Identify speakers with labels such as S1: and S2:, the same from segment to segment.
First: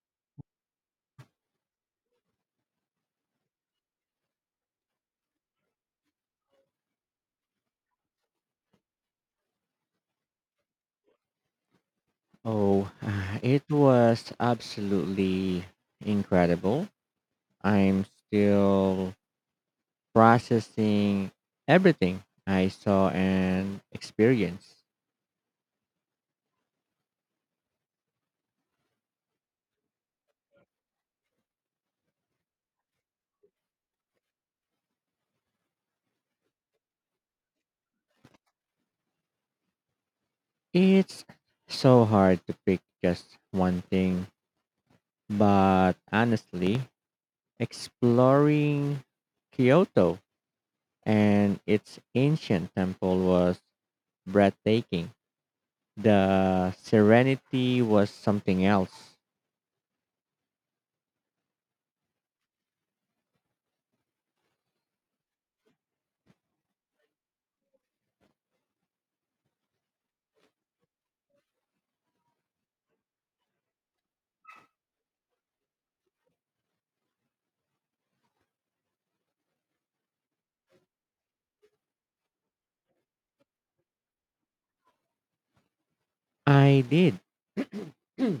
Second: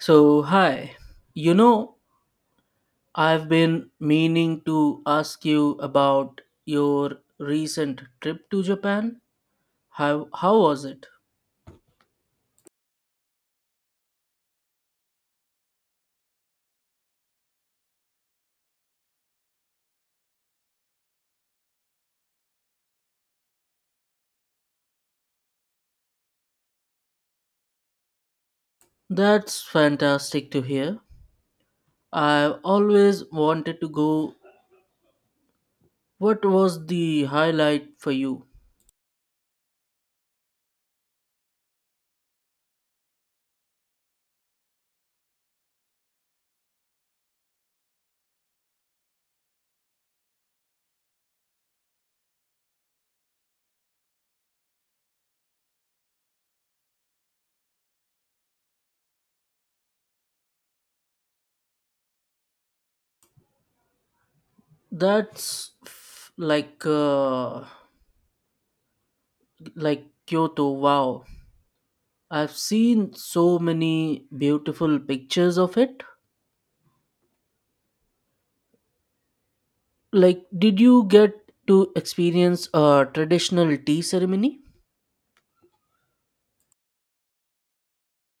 S1: So, hi. You know, I've been meaning to ask you about your recent trip to Japan. How was it?
S2: Oh, it was absolutely incredible. I'm still processing everything I saw and experienced.
S1: That's fantastic to hear. I've always wanted to go. What was the highlight for you?
S2: It's so hard to pick just one thing, but honestly, exploring Kyoto and its ancient temple was breathtaking. The serenity was something else.
S1: That's f- like Kyoto. Wow. I've seen so many beautiful pictures of it. Like, did you get to experience a traditional tea ceremony?
S2: I did.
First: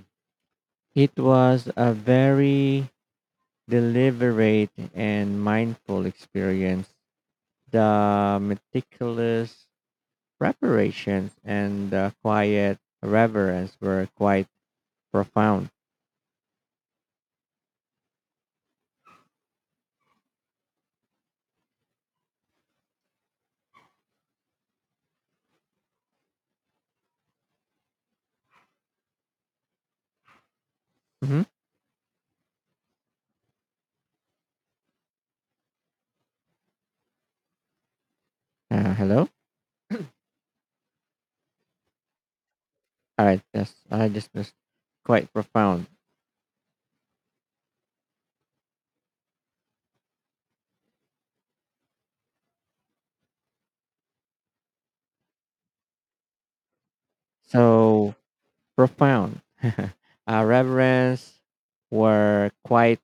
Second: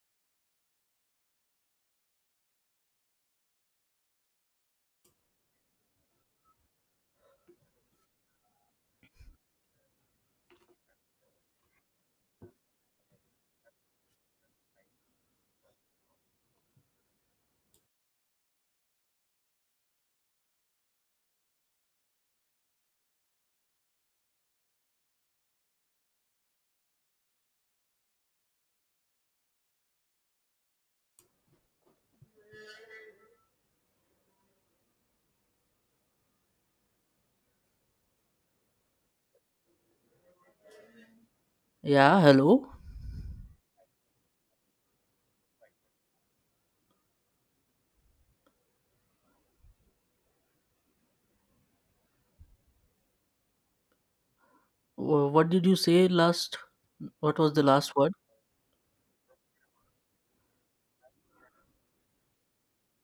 S2: It was a very deliberate and mindful experience. The meticulous preparations and the quiet reverence were quite profound. hmm hello?
S1: Yeah, hello.
S2: All right. Yes, I just missed quite profound.
S1: What did you say last? What was the last word?
S2: So profound. Reverence were quite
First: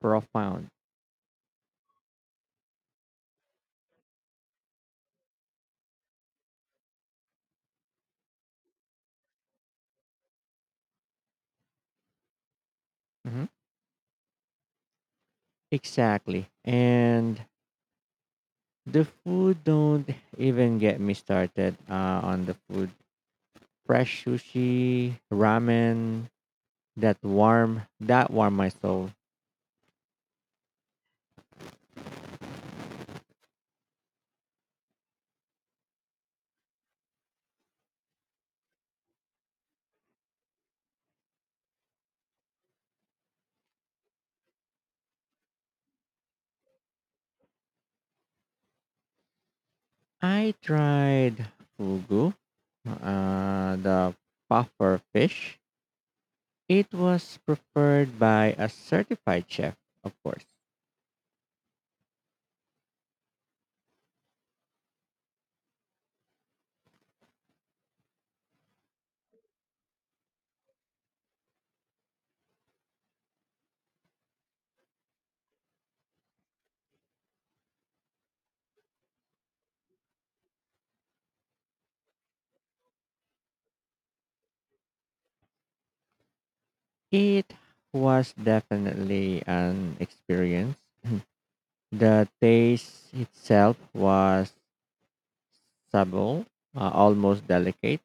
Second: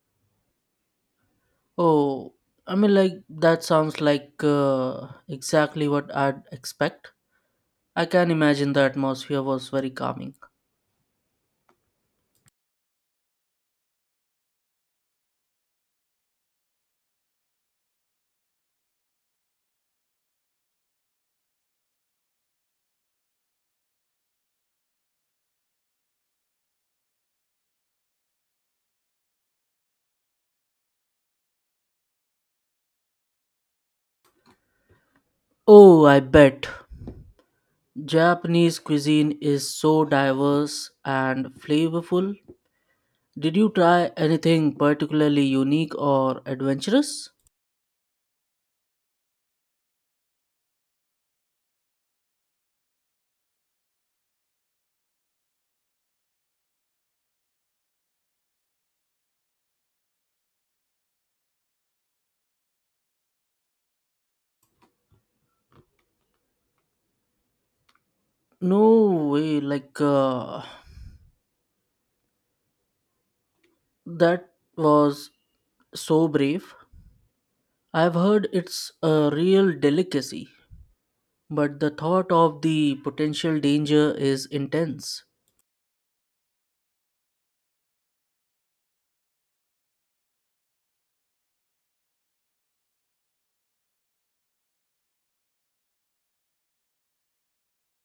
S2: profound.
S1: Oh, I mean, like, that sounds like exactly what I'd expect. I can imagine the atmosphere was very calming.
S2: hmm Exactly. And the food, don't even get me started on the food. Fresh sushi, ramen, that warm my soul.
S1: Oh, I bet. Japanese cuisine is so diverse and flavorful. Did you try anything particularly unique or adventurous?
S2: I tried fugu, the puffer fish. It was prepared by a certified chef, of course.
S1: No way, that was so brave. I've heard it's a real delicacy, but the thought of the potential danger is intense.
S2: It was definitely an experience. The taste itself was subtle, almost delicate.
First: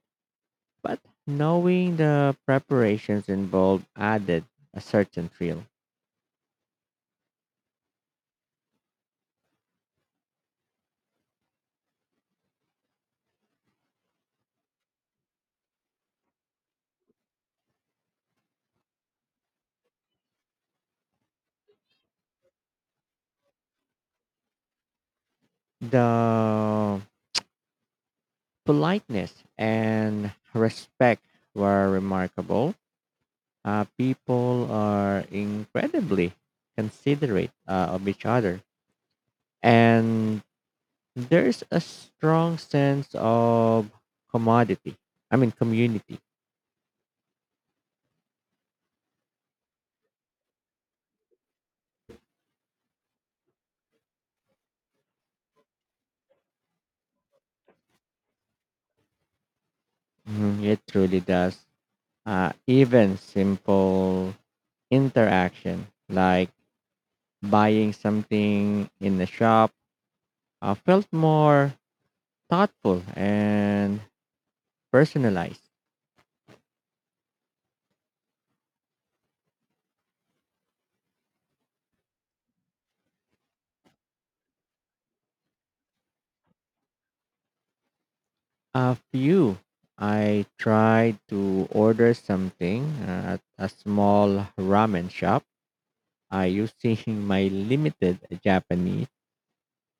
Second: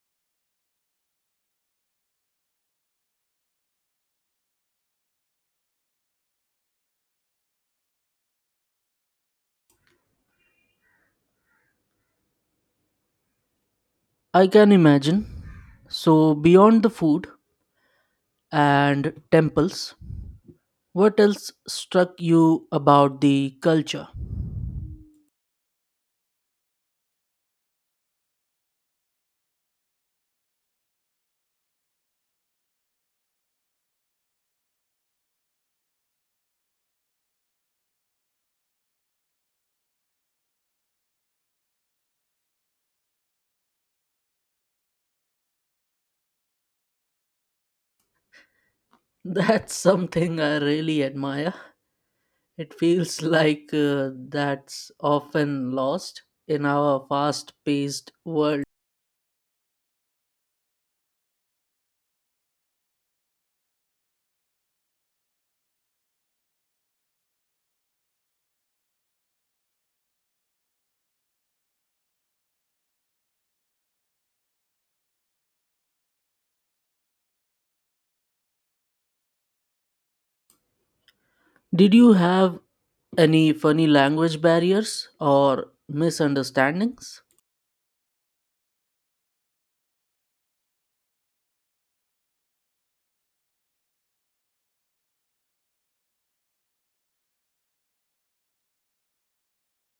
S2: But knowing the preparations involved added a certain thrill.
S1: I can imagine. So, beyond the food and temples, what else struck you about the culture?
S2: The politeness and respect were remarkable. People are incredibly considerate of each other. And there's a strong sense of commodity. I mean, community.
S1: That's something I really admire. It feels like that's often lost in our fast paced world.
S2: Mhm. It truly does. Even simple interaction like buying something in the shop felt more thoughtful and personalized.
S1: Did you have any funny language barriers or misunderstandings?
S2: A few. I tried to order something at a small ramen shop using my limited Japanese,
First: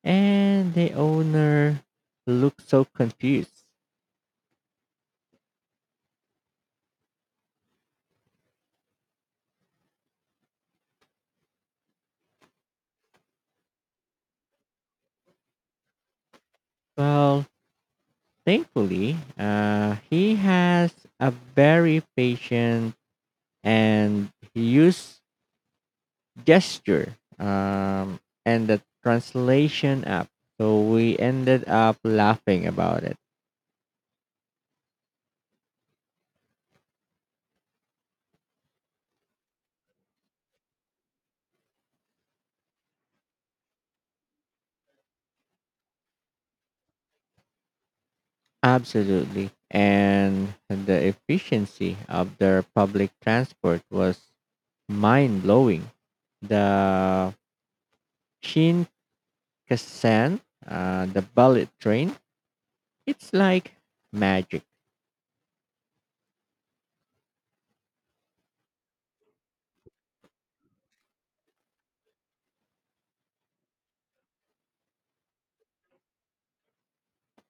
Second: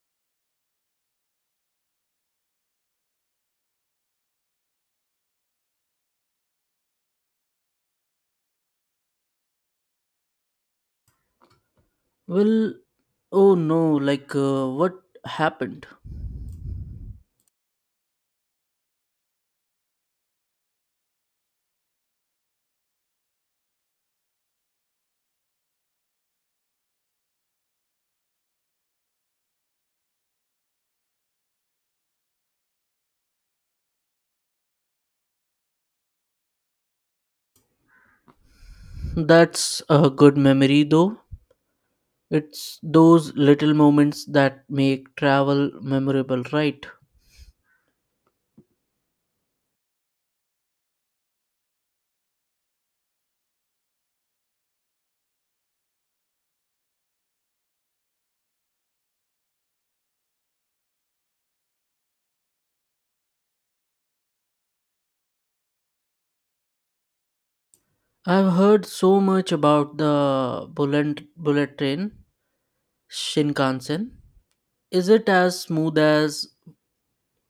S2: and the owner looked so confused.
S1: Well, oh no, what happened?
S2: Well, thankfully, he has a very patient and he used gesture and the translation app. So we ended up laughing about it.
S1: That's a good memory though. It's those little moments that make travel memorable, right?
S2: Absolutely. And the efficiency of their public transport was mind blowing. The Shinkansen, the bullet train, it's like magic.
S1: I've heard so much about the bullet train, Shinkansen. Is it as smooth as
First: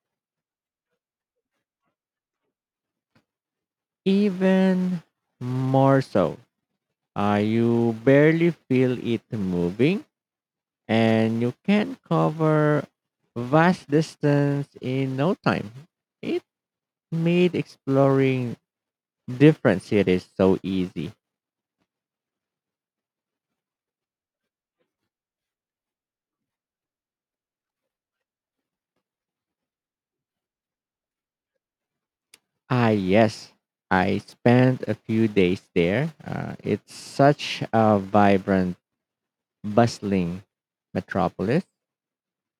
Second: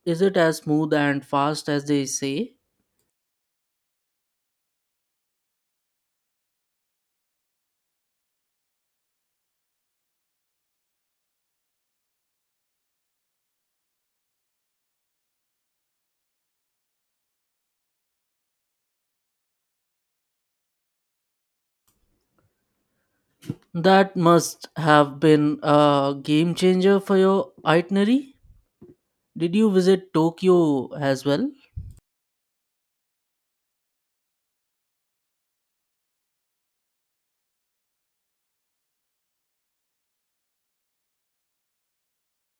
S1: is it as smooth and fast as they say?
S2: Even more so, you barely feel it moving and you can cover vast distance in no time. It made exploring different cities so easy.
S1: That must have been a game changer for your itinerary. Did you visit Tokyo as well?
S2: Ah, yes, I spent a few days there. It's such a vibrant, bustling metropolis.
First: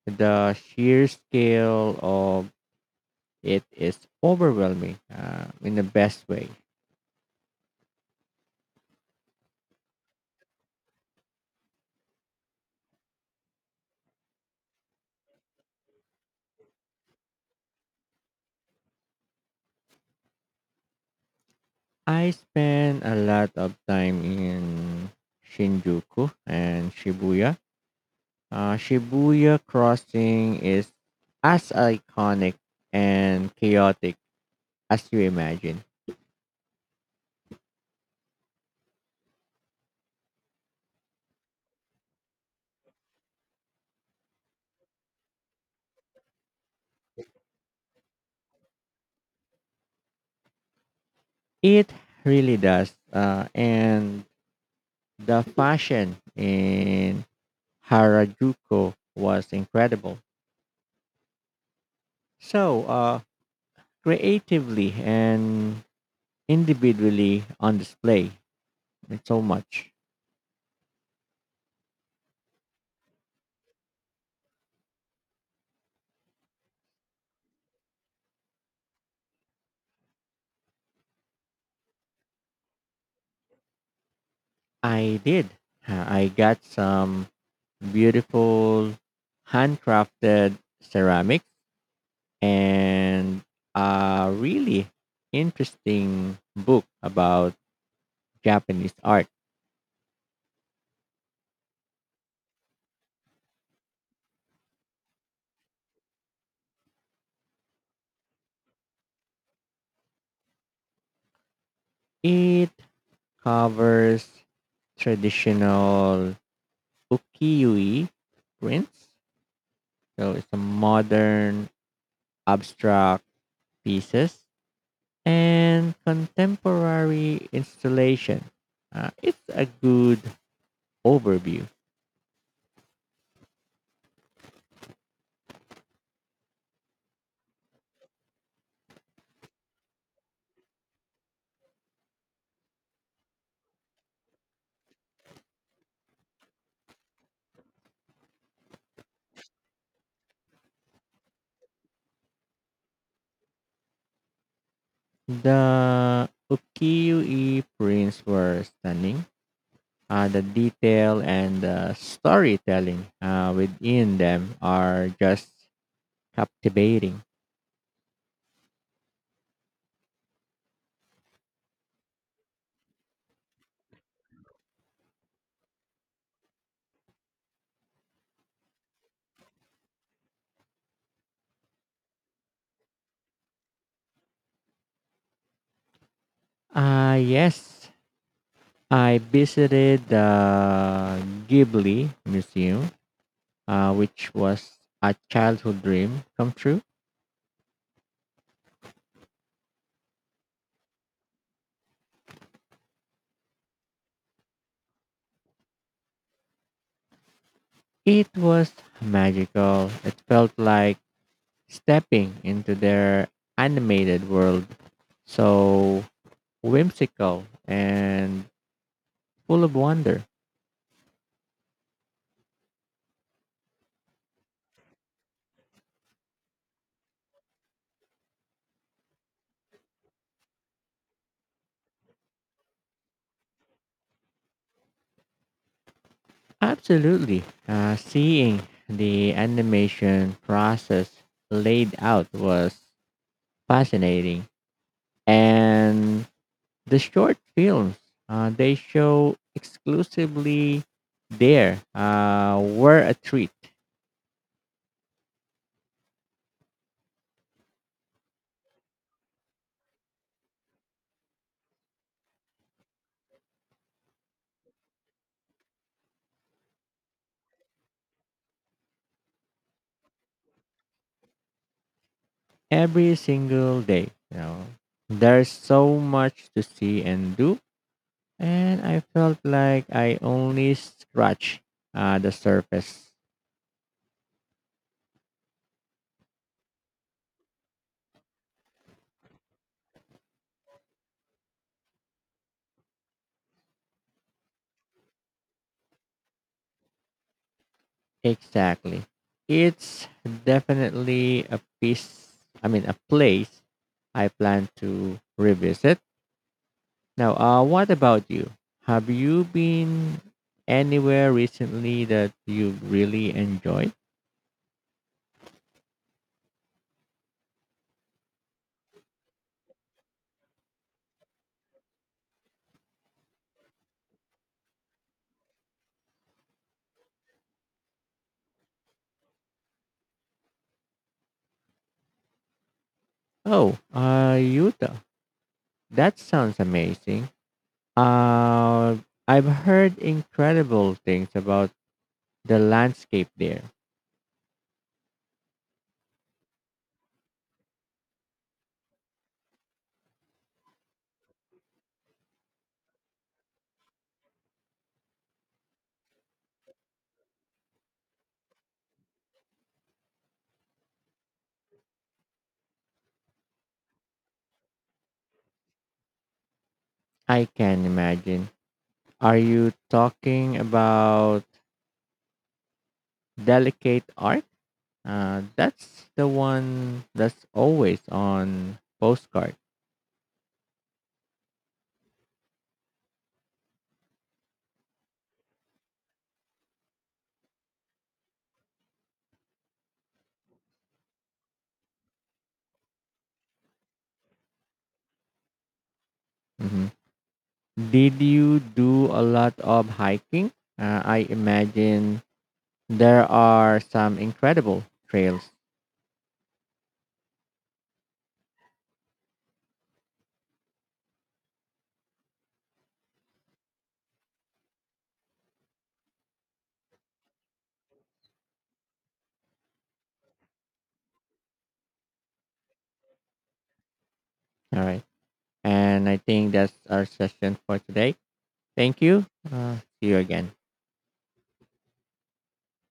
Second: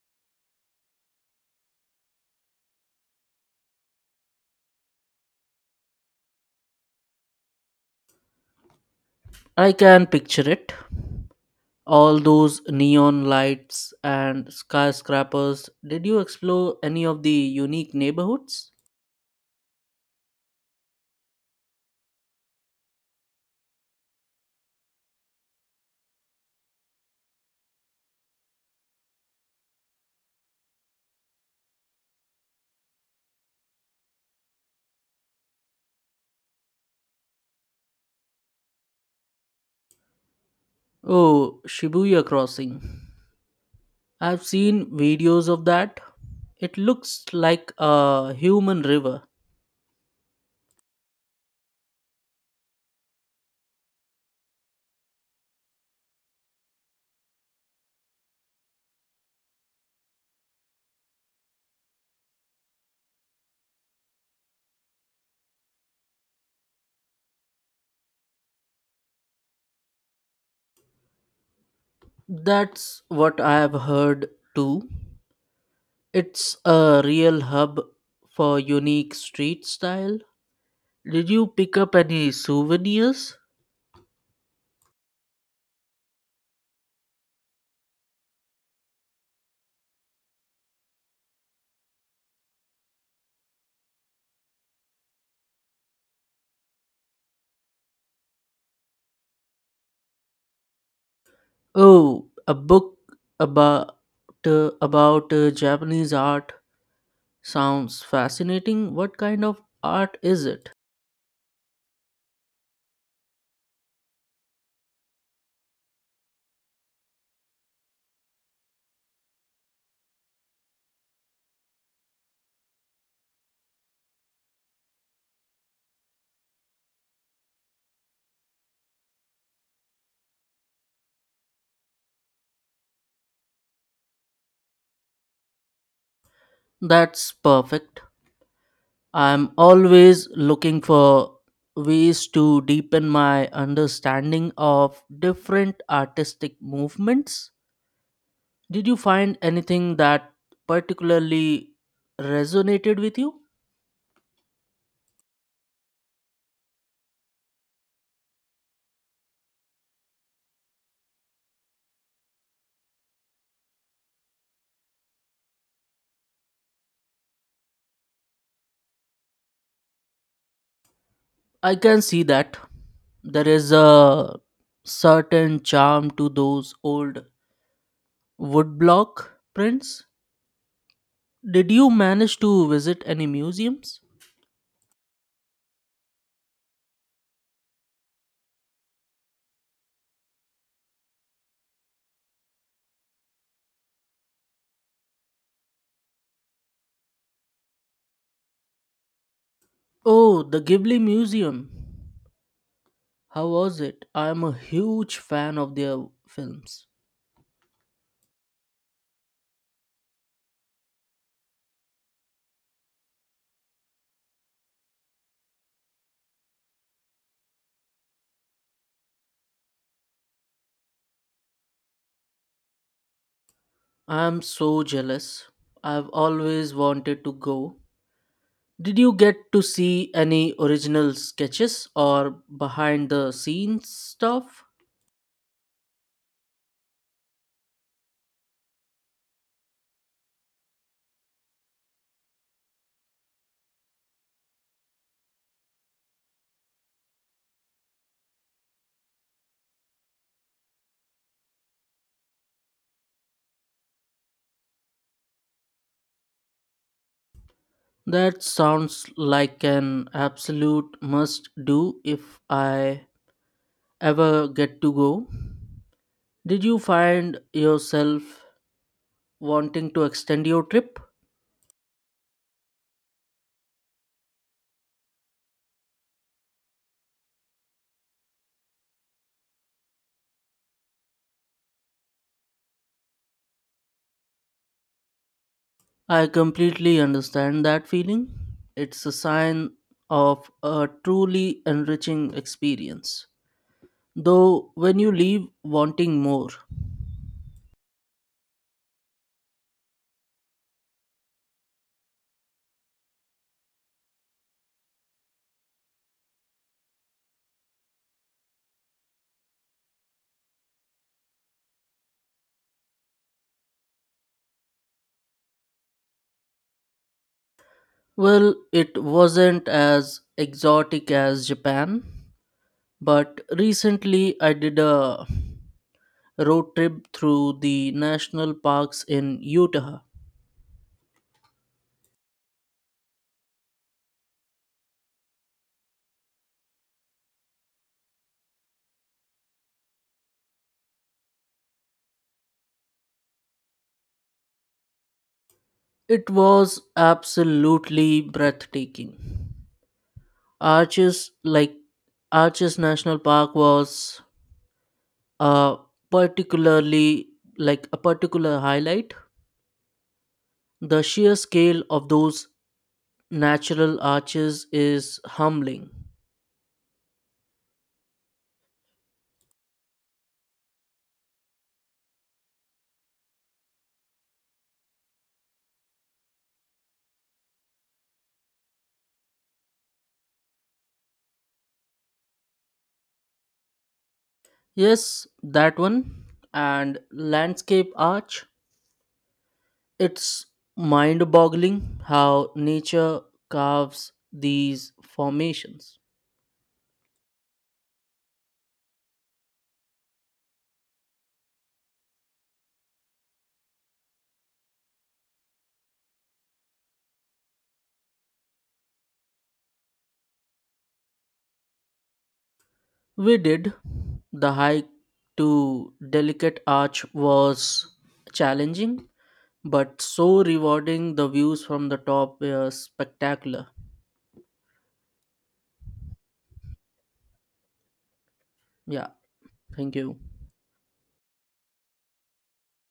S2: The sheer scale of it is overwhelming in the best way.
S1: I can picture it. All those neon lights and skyscrapers. Did you explore any of the unique neighborhoods?
S2: I spent a lot of time in Shinjuku and Shibuya. Shibuya Crossing is as iconic and chaotic as you imagine.
S1: Oh, Shibuya Crossing. I've seen videos of that. It looks like a human river.
S2: It really does. And the fashion in Harajuku was incredible. So, creatively and individually on display, it's so much.
S1: That's what I have heard too. It's a real hub for unique street style. Did you pick up any souvenirs?
S2: I did. I got some beautiful handcrafted ceramics and a really interesting book about Japanese art.
S1: Oh, a book about about Japanese art sounds fascinating. What kind of art is it?
S2: It covers traditional ukiyo-e prints, so it's a modern abstract pieces and contemporary installation. It's a good overview.
S1: That's perfect. I'm always looking for ways to deepen my understanding of different artistic movements. Did you find anything that particularly resonated with you?
S2: The ukiyo-e prints were stunning. The detail and the storytelling within them are just captivating.
S1: I can see that there is a certain charm to those old woodblock prints. Did you manage to visit any museums?
S2: Yes, I visited the Ghibli Museum, which was a childhood dream come true.
S1: Oh, the Ghibli Museum. How was it? I am a huge fan of their films.
S2: It was magical. It felt like stepping into their animated world, so whimsical and full of wonder.
S1: I am so jealous. I've always wanted to go. Did you get to see any original sketches or behind the scenes stuff?
S2: Absolutely. Seeing the animation process laid out was fascinating. And the short films, they show exclusively there, were a treat
S1: That sounds like an absolute must do if I ever get to go. Did you find yourself wanting to extend your trip?
S2: every single day. You know, there's so much to see and do. And I felt like I only scratched the surface.
S1: I completely understand that feeling. It's a sign of a truly enriching experience. Though, when you leave wanting more,
S2: Exactly. It's definitely a piece, I mean, a place I plan to revisit. Now, what about you? Have you been anywhere recently that you really enjoyed?
S1: well, it wasn't as exotic as Japan, but recently I did a road trip through the national parks in Utah.
S2: Oh, Utah. That sounds amazing. Uh, I've heard incredible things about the landscape there.
S1: It was absolutely breathtaking. Arches like Arches National Park was a particularly a particular highlight. The sheer scale of those natural arches is humbling.
S2: I can imagine. Are you talking about Delicate art? That's the one that's always on postcard.
S1: Yes, that one and landscape arch. It's mind boggling how nature carves these formations.
S2: hmm Did you do a lot of hiking? I imagine there are some incredible trails.
S1: We did. The hike to Delicate Arch was challenging, but so rewarding. The views from the top were spectacular.
S2: All right. And I think that's our session for today. Thank
S1: Yeah,
S2: you.
S1: thank
S2: See
S1: you.
S2: you again.